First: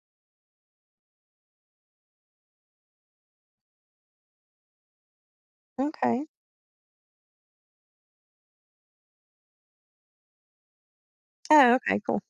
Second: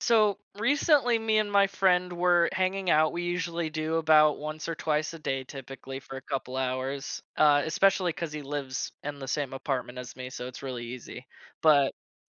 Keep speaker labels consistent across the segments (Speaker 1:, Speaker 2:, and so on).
Speaker 1: So recently, me and my friend were hanging out. We usually do about once or twice a day, typically for a
Speaker 2: Okay.
Speaker 1: couple hours, especially because he lives in the same apartment as me, so it's really easy.
Speaker 2: Oh,
Speaker 1: But
Speaker 2: okay, cool.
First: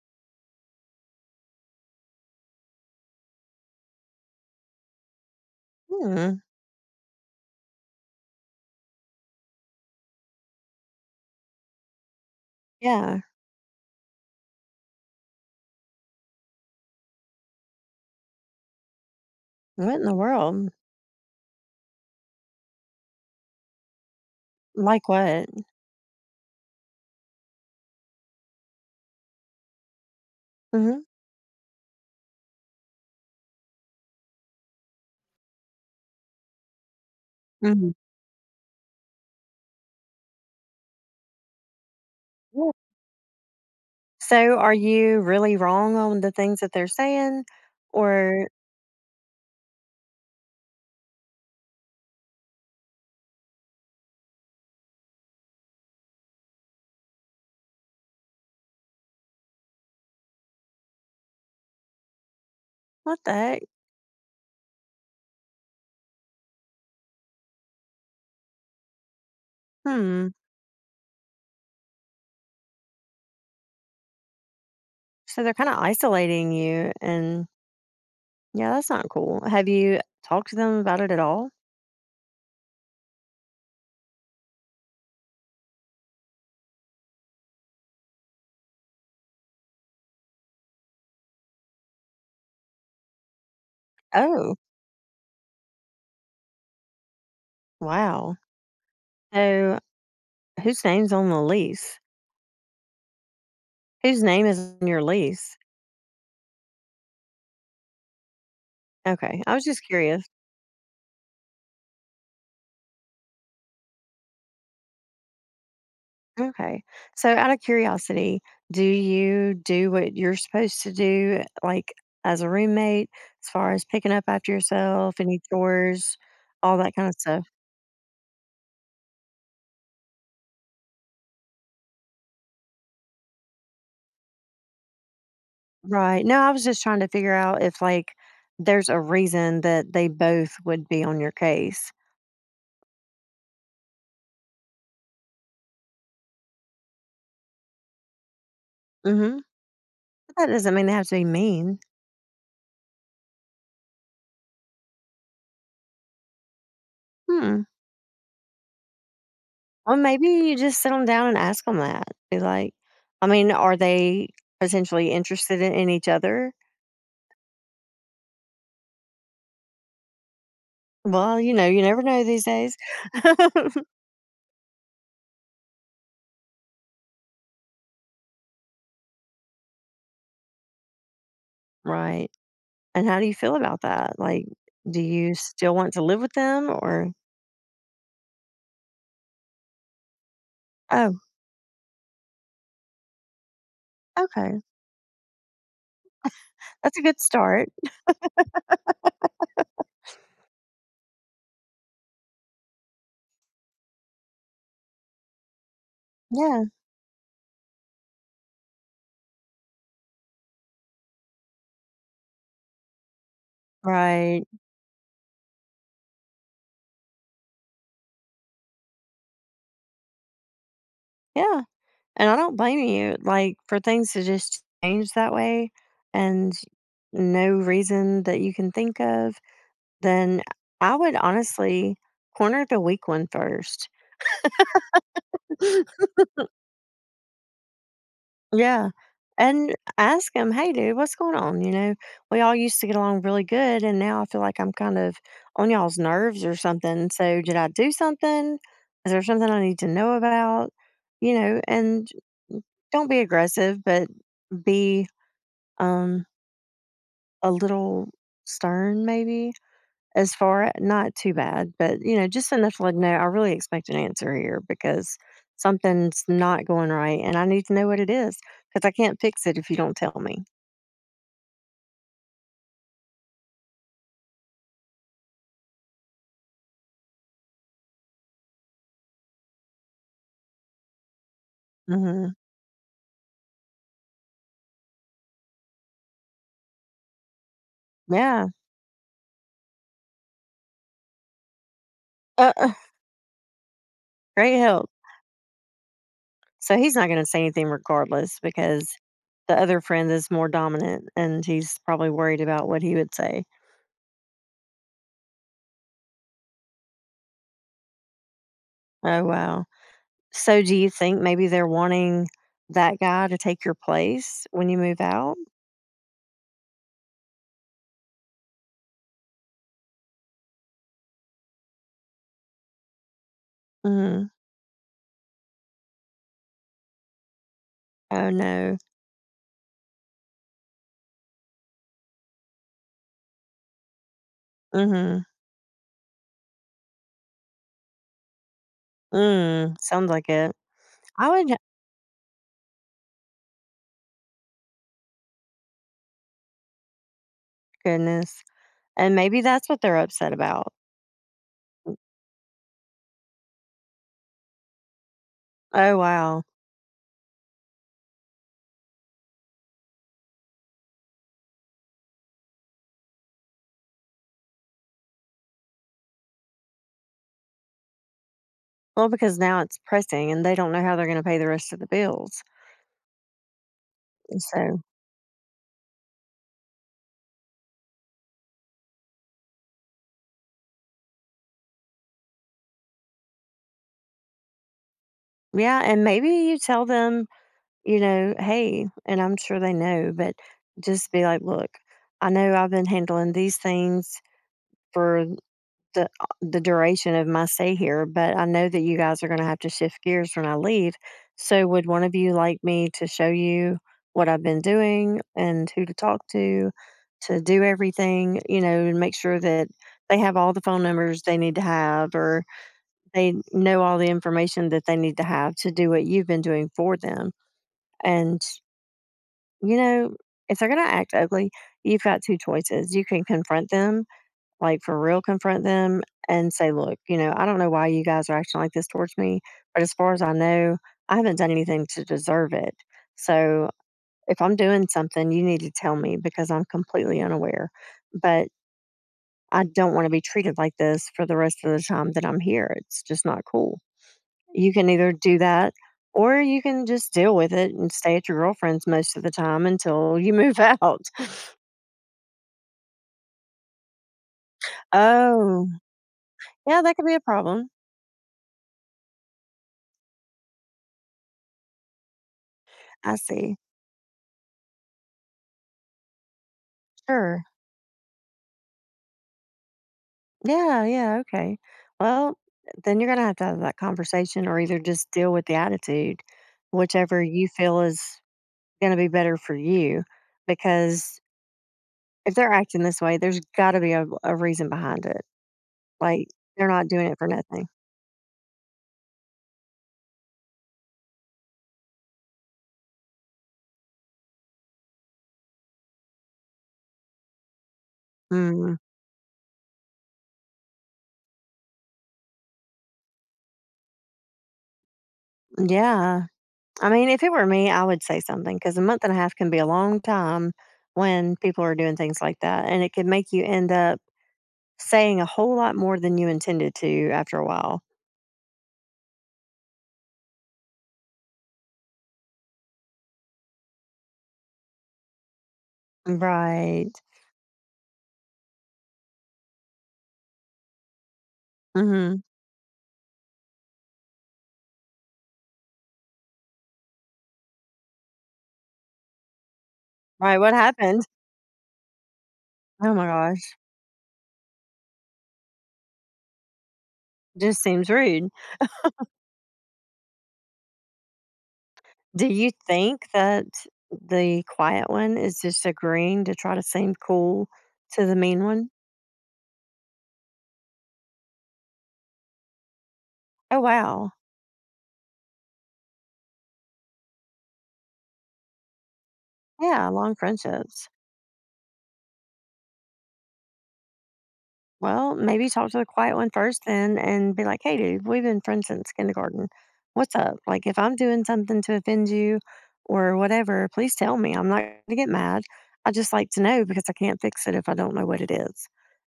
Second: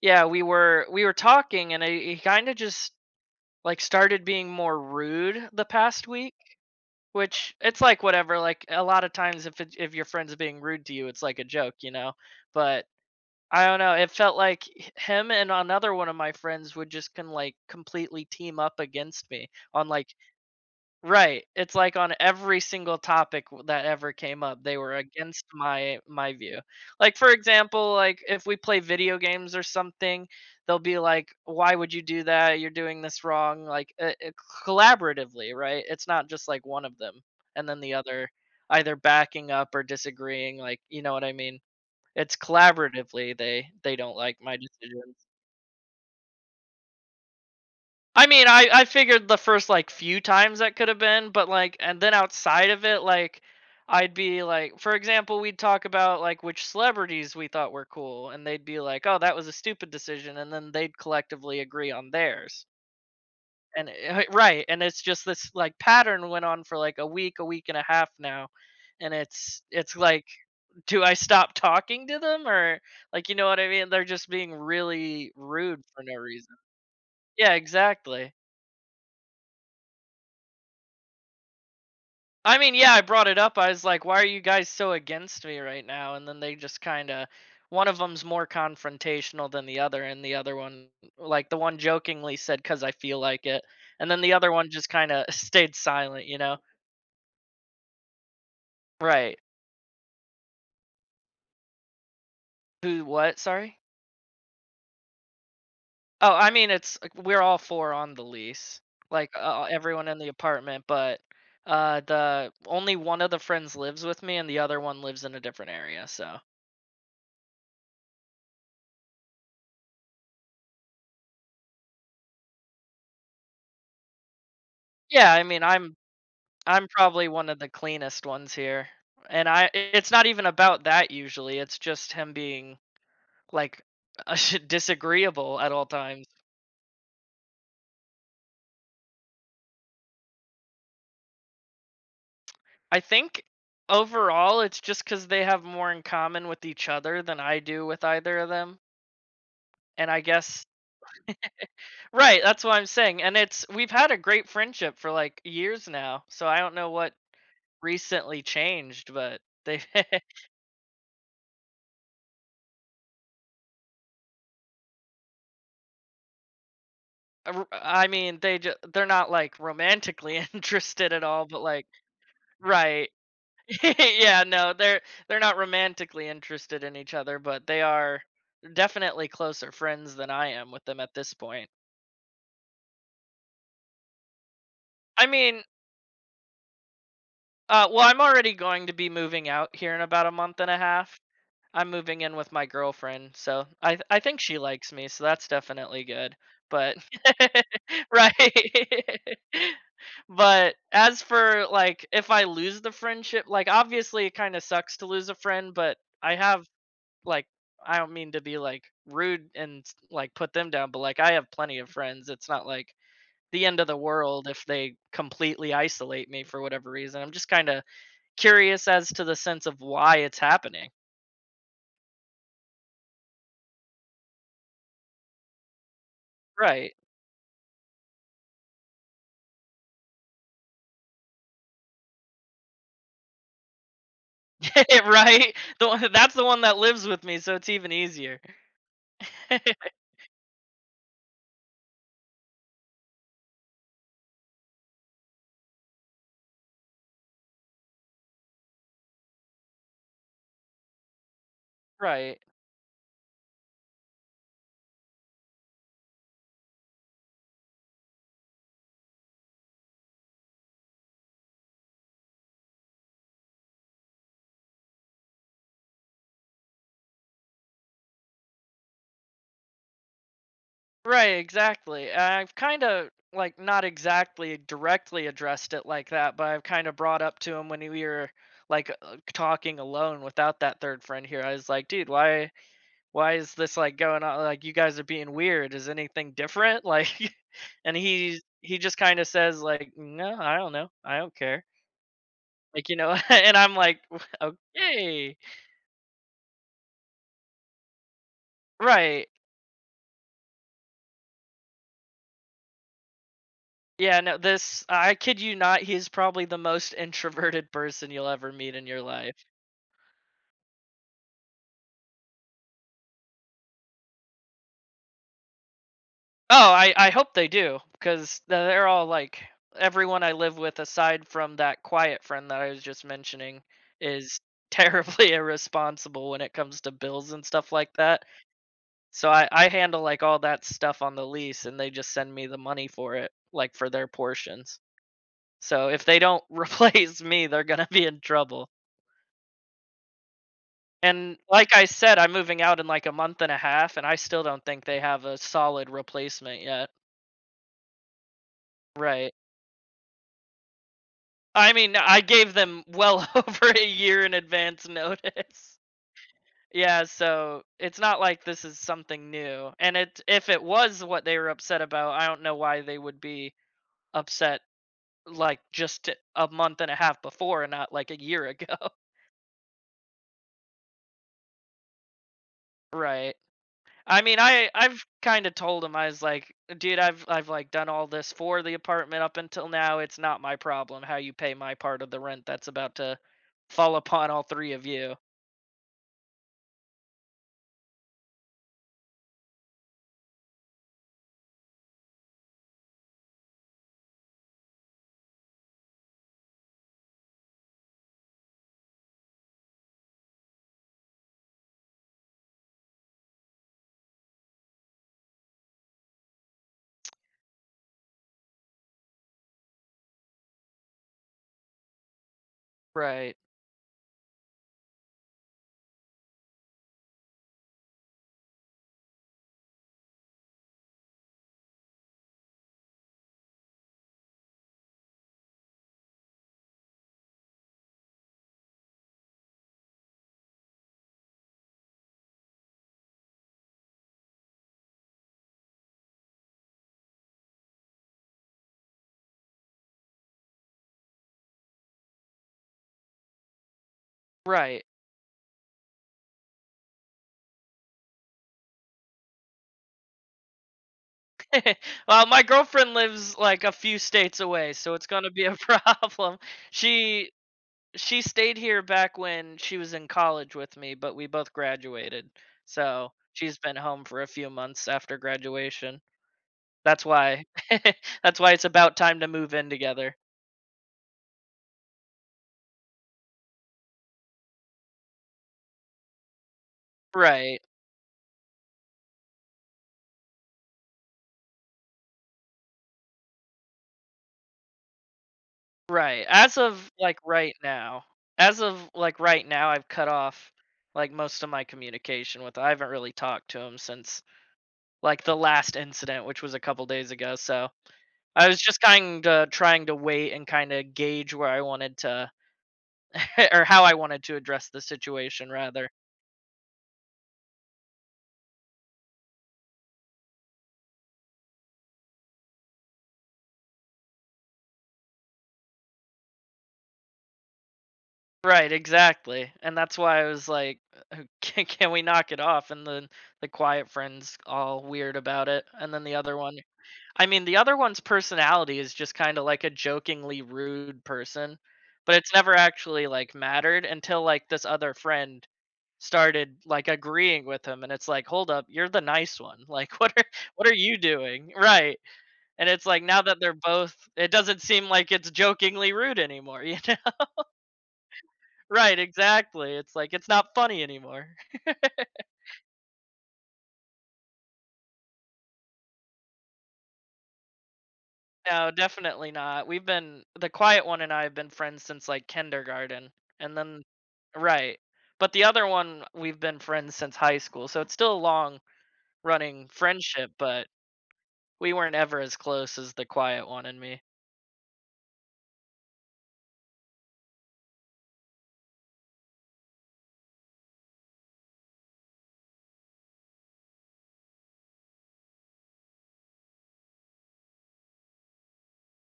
Speaker 1: yeah, we were talking, and he kind of just like started being more rude the past week.
Speaker 2: Hmm,
Speaker 1: Which it's like whatever. Like a lot of times, if your friend's being rude to you, it's like a joke, you know. But
Speaker 2: yeah.
Speaker 1: I don't know. It felt like him and another one of my friends would just can like completely team up against me on
Speaker 2: What in the
Speaker 1: like
Speaker 2: world?
Speaker 1: right. It's like on every single topic that ever came up, they were
Speaker 2: Like
Speaker 1: against
Speaker 2: what?
Speaker 1: my view. Like for example, like if we play video games or something, they'll be
Speaker 2: Mhm,
Speaker 1: like, "Why would you do that? You're doing this wrong." Like collaboratively, right? It's not just like one of them and then the
Speaker 2: mhm.
Speaker 1: other either backing up or disagreeing. Like you know what I mean? It's
Speaker 2: Yeah.
Speaker 1: collaboratively they don't like
Speaker 2: So,
Speaker 1: my
Speaker 2: are
Speaker 1: decisions.
Speaker 2: you really wrong on the things that they're saying?
Speaker 1: I mean,
Speaker 2: Or
Speaker 1: I figured the first, like, few times that could have been, but, like and then outside of it, like, I'd be like for example, we'd talk about, like, which celebrities we thought were cool, and they'd be like, "Oh, that was a stupid decision," and then they'd collectively agree on theirs.
Speaker 2: what the heck?
Speaker 1: And eh right, and it's just this, like, pattern went on for, like, a week and a half now, and it's like
Speaker 2: Hmm.
Speaker 1: do I stop talking to them or like, you know what I mean? They're just being really
Speaker 2: So they're kinda
Speaker 1: rude for no
Speaker 2: isolating
Speaker 1: reason.
Speaker 2: you and
Speaker 1: Yeah, exactly.
Speaker 2: yeah, that's not cool. Have you talked to them about it at all?
Speaker 1: I mean, yeah, I brought it up. I was like, "Why are you guys so against me right now?" And then they just kind of one of them's more confrontational than the other and the other one like the one jokingly said cuz I feel like it. And then the other
Speaker 2: Oh,
Speaker 1: one just kind of stayed silent.
Speaker 2: wow.
Speaker 1: Right.
Speaker 2: So, whose name's on the lease?
Speaker 1: Who what? Sorry?
Speaker 2: Whose name is on your lease?
Speaker 1: Oh, I mean, it's like, we're all 4 on the lease, like,
Speaker 2: Okay, I was just
Speaker 1: everyone in
Speaker 2: curious.
Speaker 1: the apartment, but, the only one of the friends lives with me and the other one lives in a different area, so
Speaker 2: Okay. So, out of curiosity, do you do what you're supposed to do, like as a roommate, as far as picking up after yourself,
Speaker 1: yeah,
Speaker 2: any
Speaker 1: I mean,
Speaker 2: chores, all
Speaker 1: I'm
Speaker 2: that kind of
Speaker 1: probably
Speaker 2: stuff?
Speaker 1: one of the cleanest ones here, and I it's not even about that usually, it's just him being, like, disagreeable at all
Speaker 2: Right.
Speaker 1: times.
Speaker 2: No, I was just trying to figure out if, like, there's a reason that they both would be on your case.
Speaker 1: I think overall, it's just because they have more in common with each other than I do with either of them,
Speaker 2: Hmm,
Speaker 1: and I
Speaker 2: that
Speaker 1: guess
Speaker 2: doesn't mean they have to be mean.
Speaker 1: right, that's what I'm saying, and it's we've had a great friendship for, like, years now, so I don't know what
Speaker 2: Hmm.
Speaker 1: recently changed, but they
Speaker 2: Well, maybe you just sit them down and ask them that. Be like, I mean, are they potentially interested in each other?
Speaker 1: r I mean, they just they're not, like, romantically interested at
Speaker 2: Well,
Speaker 1: all,
Speaker 2: you
Speaker 1: but,
Speaker 2: know, you
Speaker 1: like
Speaker 2: never know these days.
Speaker 1: right. Yeah, no, they're not romantically interested in each other, but they are definitely closer friends than I am with them at this point.
Speaker 2: Right. And how do you feel about that? Like, do
Speaker 1: I
Speaker 2: you
Speaker 1: mean,
Speaker 2: still want to live with them or
Speaker 1: well, I'm already going to be moving out here in about a month and a
Speaker 2: oh,
Speaker 1: half. I'm moving in with my girlfriend, so I think she
Speaker 2: okay.
Speaker 1: likes me, so that's definitely good. But
Speaker 2: That's a good start.
Speaker 1: right. But as for like if I lose the friendship, like obviously it kind of sucks to lose a friend, but I
Speaker 2: Yeah.
Speaker 1: have like I don't mean to be like rude and like put them down, but like I have plenty of friends. It's not like the end of the
Speaker 2: Right.
Speaker 1: world if they completely isolate me for whatever reason. I'm just kind of curious as to the sense of why it's happening.
Speaker 2: Yeah. And I don't blame you, like, for things to just change that way and
Speaker 1: Right.
Speaker 2: no reason that you can think of, then I would honestly corner the weak one first.
Speaker 1: Right? The one that's the one that lives with me, so it's even easier.
Speaker 2: Yeah, and ask him, "Hey, dude, what's going on?" You know, we all used to get along really good, and now I feel like I'm kind of on y'all's nerves or something. So, did I do something? Is there something I need to know about? You know, and
Speaker 1: Right.
Speaker 2: don't be aggressive, but be um, a little stern, maybe as far not too bad, but you know, just enough to like, no, I really expect an answer here because something's not going right, and I need to know what it is because I can't fix it if you don't tell me.
Speaker 1: Right, exactly. And I've kinda, like, not exactly directly addressed it like that, but I've kinda brought up to him when we were, like, talking alone without that 3rd friend here. I was like, "Dude,
Speaker 2: Mhm.
Speaker 1: why is this, like, going on? Like, you guys are being weird. Is anything different?" Like, and he
Speaker 2: Yeah.
Speaker 1: he just kinda says, like, "No, I don't know. I don't care."
Speaker 2: Uh, uh,
Speaker 1: Like, you know? And I'm like,
Speaker 2: great help.
Speaker 1: "Okay."
Speaker 2: So he's not going to say anything regardless because
Speaker 1: Right.
Speaker 2: the other friend is more dominant and he's probably worried about what he would say.
Speaker 1: Yeah, no, this I kid you not, he's probably the most introverted person you'll ever meet in your
Speaker 2: Oh,
Speaker 1: life.
Speaker 2: wow. So do you think maybe they're wanting that guy to take your place when you move out?
Speaker 1: Oh, I hope they do because they're all like everyone I live with aside from that quiet friend that I was just mentioning
Speaker 2: Mm.
Speaker 1: is terribly irresponsible when it comes to bills and stuff like that.
Speaker 2: Oh, no.
Speaker 1: So I handle like all that stuff on the lease and they just send me the money for it, like for their portions.
Speaker 2: Mm-hmm.
Speaker 1: So if they don't replace me, they're going to be in trouble.
Speaker 2: Mm. Sounds like it. I
Speaker 1: And
Speaker 2: would,
Speaker 1: like I said, I'm moving out in like a month and a half, and I still don't think they have a solid replacement yet.
Speaker 2: goodness. And
Speaker 1: Right.
Speaker 2: maybe that's what they're upset about.
Speaker 1: I mean, I gave them well over a year in advance notice.
Speaker 2: Oh, wow.
Speaker 1: Yeah, so it's not like this is something new. And it if it was what they were upset about, I don't know why they would be upset like just a month and a half before and not like a year ago.
Speaker 2: Well, because now it's pressing and they don't know how they're going to pay the rest of the bills.
Speaker 1: Right. I mean, I
Speaker 2: So
Speaker 1: I've kind of told him I was like, dude, I've like done all this for the apartment up until now. It's not my problem how you pay my part of the rent that's about to fall upon all three of you.
Speaker 2: yeah, and maybe you tell them, you know, "Hey," and I'm sure they know, but just be like, "Look, I know I've been handling these things for the duration of my stay here, but I know that you guys are gonna have to shift gears when I leave. So would one of you like me to show you what I've been doing and who to talk to do everything?" You know, and make sure that they have all the phone numbers they need to have or they
Speaker 1: Right.
Speaker 2: know all the information that they need to have to do what you've been doing for them. And, you know, if they're going to act ugly, you've got two choices. You can confront them, like for real, confront them and say, look, you know, I don't know why you guys are acting like this towards me, but as far as I know, I haven't done anything to deserve it. So if I'm doing something, you need to tell me because I'm completely unaware. But I don't want to be treated like this for the rest of the time that I'm here. It's just not cool. You
Speaker 1: Right.
Speaker 2: can either do that or you can just deal with it and stay at your girlfriend's most of the time until you move out.
Speaker 1: Well, my girlfriend lives like a few states away, so it's going to be a
Speaker 2: Oh,
Speaker 1: problem.
Speaker 2: yeah, that could be a
Speaker 1: She
Speaker 2: problem.
Speaker 1: she stayed here back when she was in college with me, but we both graduated. So,
Speaker 2: I see.
Speaker 1: she's been home for a few months after graduation. That's
Speaker 2: Sure.
Speaker 1: why. That's why it's about time to move in together.
Speaker 2: Yeah, yeah, okay. Well, then you're going to have that conversation or either just deal with the attitude, whichever you
Speaker 1: Right,
Speaker 2: feel is going to be better for you. Because if they're acting this way, there's got to be a reason behind it.
Speaker 1: right.
Speaker 2: Like they're not doing it for nothing.
Speaker 1: As of, like, right now, I've cut off, like, most of my communication with I haven't really talked to him since, like, the last incident, which was a couple days ago, so I was
Speaker 2: Mm,
Speaker 1: just kinda trying to wait and kinda gauge where I wanted to or how I wanted to address the situation rather.
Speaker 2: yeah. I mean, if it were me, I would say something because a month and a half can be a long time when people are doing things like that. And it could make you end up saying a whole lot more than you intended to after a while.
Speaker 1: Right, exactly, and that's why I was like, "Uh, can we knock it off?" And then the quiet friend's all weird about it, and then the other one
Speaker 2: Right.
Speaker 1: I mean, the other one's personality is just kinda like a jokingly rude person, but
Speaker 2: Hmm.
Speaker 1: it's never actually, like, mattered until, like, this other friend started, like, agreeing with him, and it's like, "Hold up, you're the nice one, like,
Speaker 2: Right. What
Speaker 1: what are you
Speaker 2: happened?
Speaker 1: doing?" Right, and it's
Speaker 2: Oh
Speaker 1: like,
Speaker 2: my
Speaker 1: now that they're
Speaker 2: gosh.
Speaker 1: both it doesn't seem like it's jokingly rude anymore, you know?
Speaker 2: Just seems rude.
Speaker 1: Right, exactly. It's like it's not funny anymore.
Speaker 2: Do you think that the quiet one is just agreeing to try to seem cool to the mean one?
Speaker 1: No, definitely not. We've been the quiet one and I have been friends since like kindergarten. And
Speaker 2: Oh,
Speaker 1: then
Speaker 2: wow.
Speaker 1: right. But the other one we've been friends since high school. So it's still a long running
Speaker 2: Yeah. Long
Speaker 1: friendship, but
Speaker 2: friendships.
Speaker 1: we weren't ever as close as the quiet one and me.
Speaker 2: Well, maybe talk to the quiet one first then and be like, hey, dude, we've been friends since kindergarten. What's up? Like, if I'm doing something to offend you or whatever, please tell me. I'm not going to get mad. I just like to know because I can't fix it if I don't know what it is.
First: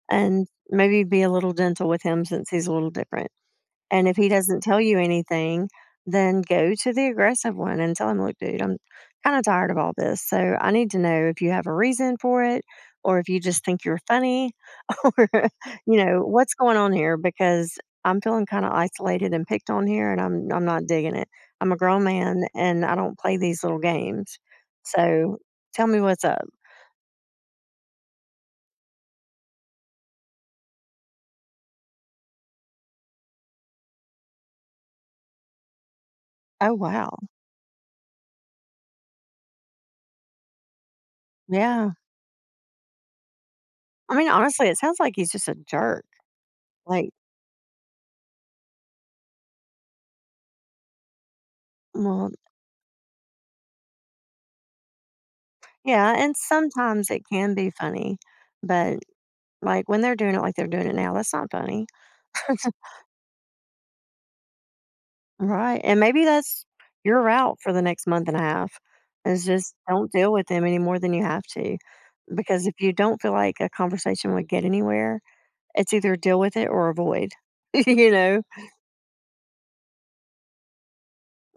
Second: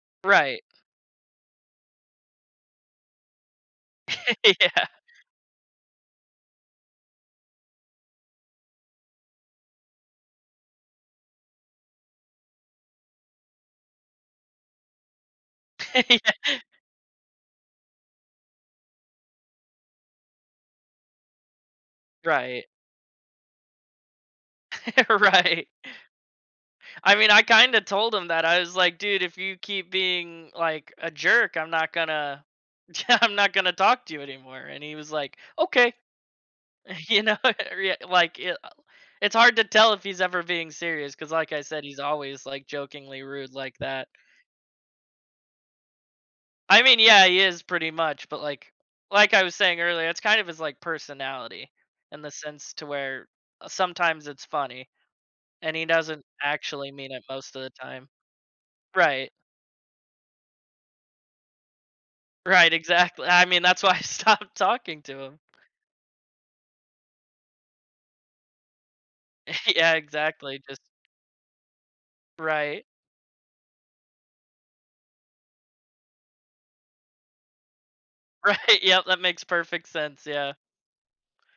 Speaker 2: And
Speaker 1: Right.
Speaker 2: maybe be a little gentle with him since he's a little different. And if he doesn't tell
Speaker 1: Yeah.
Speaker 2: you anything, then go to the aggressive one and tell him, look, dude, I'm kind of tired of all this. So I need to know if you have a reason for it or if you just think you're funny or, you
Speaker 1: Yeah.
Speaker 2: know, what's going on here because I'm feeling kind of isolated and picked on here and I'm not digging it. I'm a grown man
Speaker 1: Right.
Speaker 2: and I don't play these little games. So
Speaker 1: Right.
Speaker 2: tell me what's up.
Speaker 1: I mean, I kind of told him that. I was like, dude, if you keep being like a jerk, I'm not gonna, I'm not gonna talk to you anymore. And he was like, okay,
Speaker 2: Oh, wow.
Speaker 1: you know, yeah, it's hard to tell if he's ever being serious because, like I said,
Speaker 2: Yeah.
Speaker 1: he's always like jokingly rude like that.
Speaker 2: I mean, honestly, it sounds like he's just a jerk.
Speaker 1: I mean,
Speaker 2: Like,
Speaker 1: yeah, he is pretty much, but like I was saying earlier, it's kind of his like personality in
Speaker 2: well,
Speaker 1: the sense to where sometimes it's funny and he
Speaker 2: yeah,
Speaker 1: doesn't
Speaker 2: and
Speaker 1: actually
Speaker 2: sometimes
Speaker 1: mean it
Speaker 2: it
Speaker 1: most
Speaker 2: can
Speaker 1: of
Speaker 2: be
Speaker 1: the time.
Speaker 2: funny, but,
Speaker 1: Right.
Speaker 2: like, when they're doing it like they're doing it now, that's not funny.
Speaker 1: Right, exactly. I mean, that's why I stopped talking to him.
Speaker 2: Right, and maybe that's your route for the next month and a half, is just
Speaker 1: Yeah,
Speaker 2: don't deal with
Speaker 1: exactly,
Speaker 2: them any
Speaker 1: just
Speaker 2: more than you have to, because if
Speaker 1: right.
Speaker 2: you don't feel like a conversation would get anywhere, it's either deal with it or avoid, you know?
Speaker 1: Right, yep, that makes perfect sense, yeah.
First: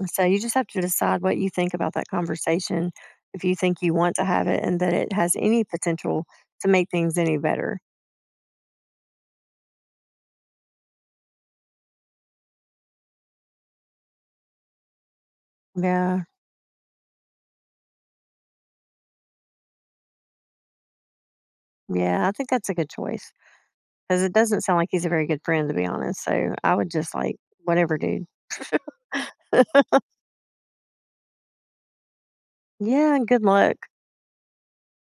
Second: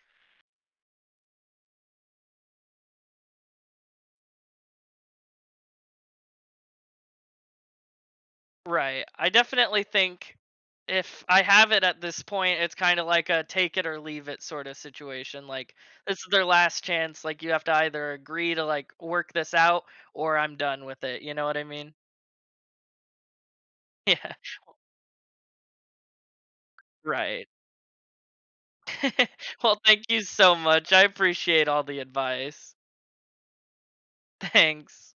Speaker 2: So you just have to decide what you think about that conversation, if you think you want to have it and that it has any potential to make things any better.
Speaker 1: Right. I definitely think if I have it at this point, it's kinda like a take it or leave it sort of situation, like, this
Speaker 2: Yeah,
Speaker 1: is their last chance, like, you have to either agree to, like, work this out or I'm done with it, you know what I mean?
Speaker 2: yeah, I think that's a good choice. 'Cause
Speaker 1: Yeah,
Speaker 2: it doesn't sound like he's a very good friend, to be honest, so I would just, like,
Speaker 1: right.
Speaker 2: whatever, dude.
Speaker 1: Well, thank you so much, I appreciate all the advice.
Speaker 2: Yeah, and good luck.
Speaker 1: Thanks.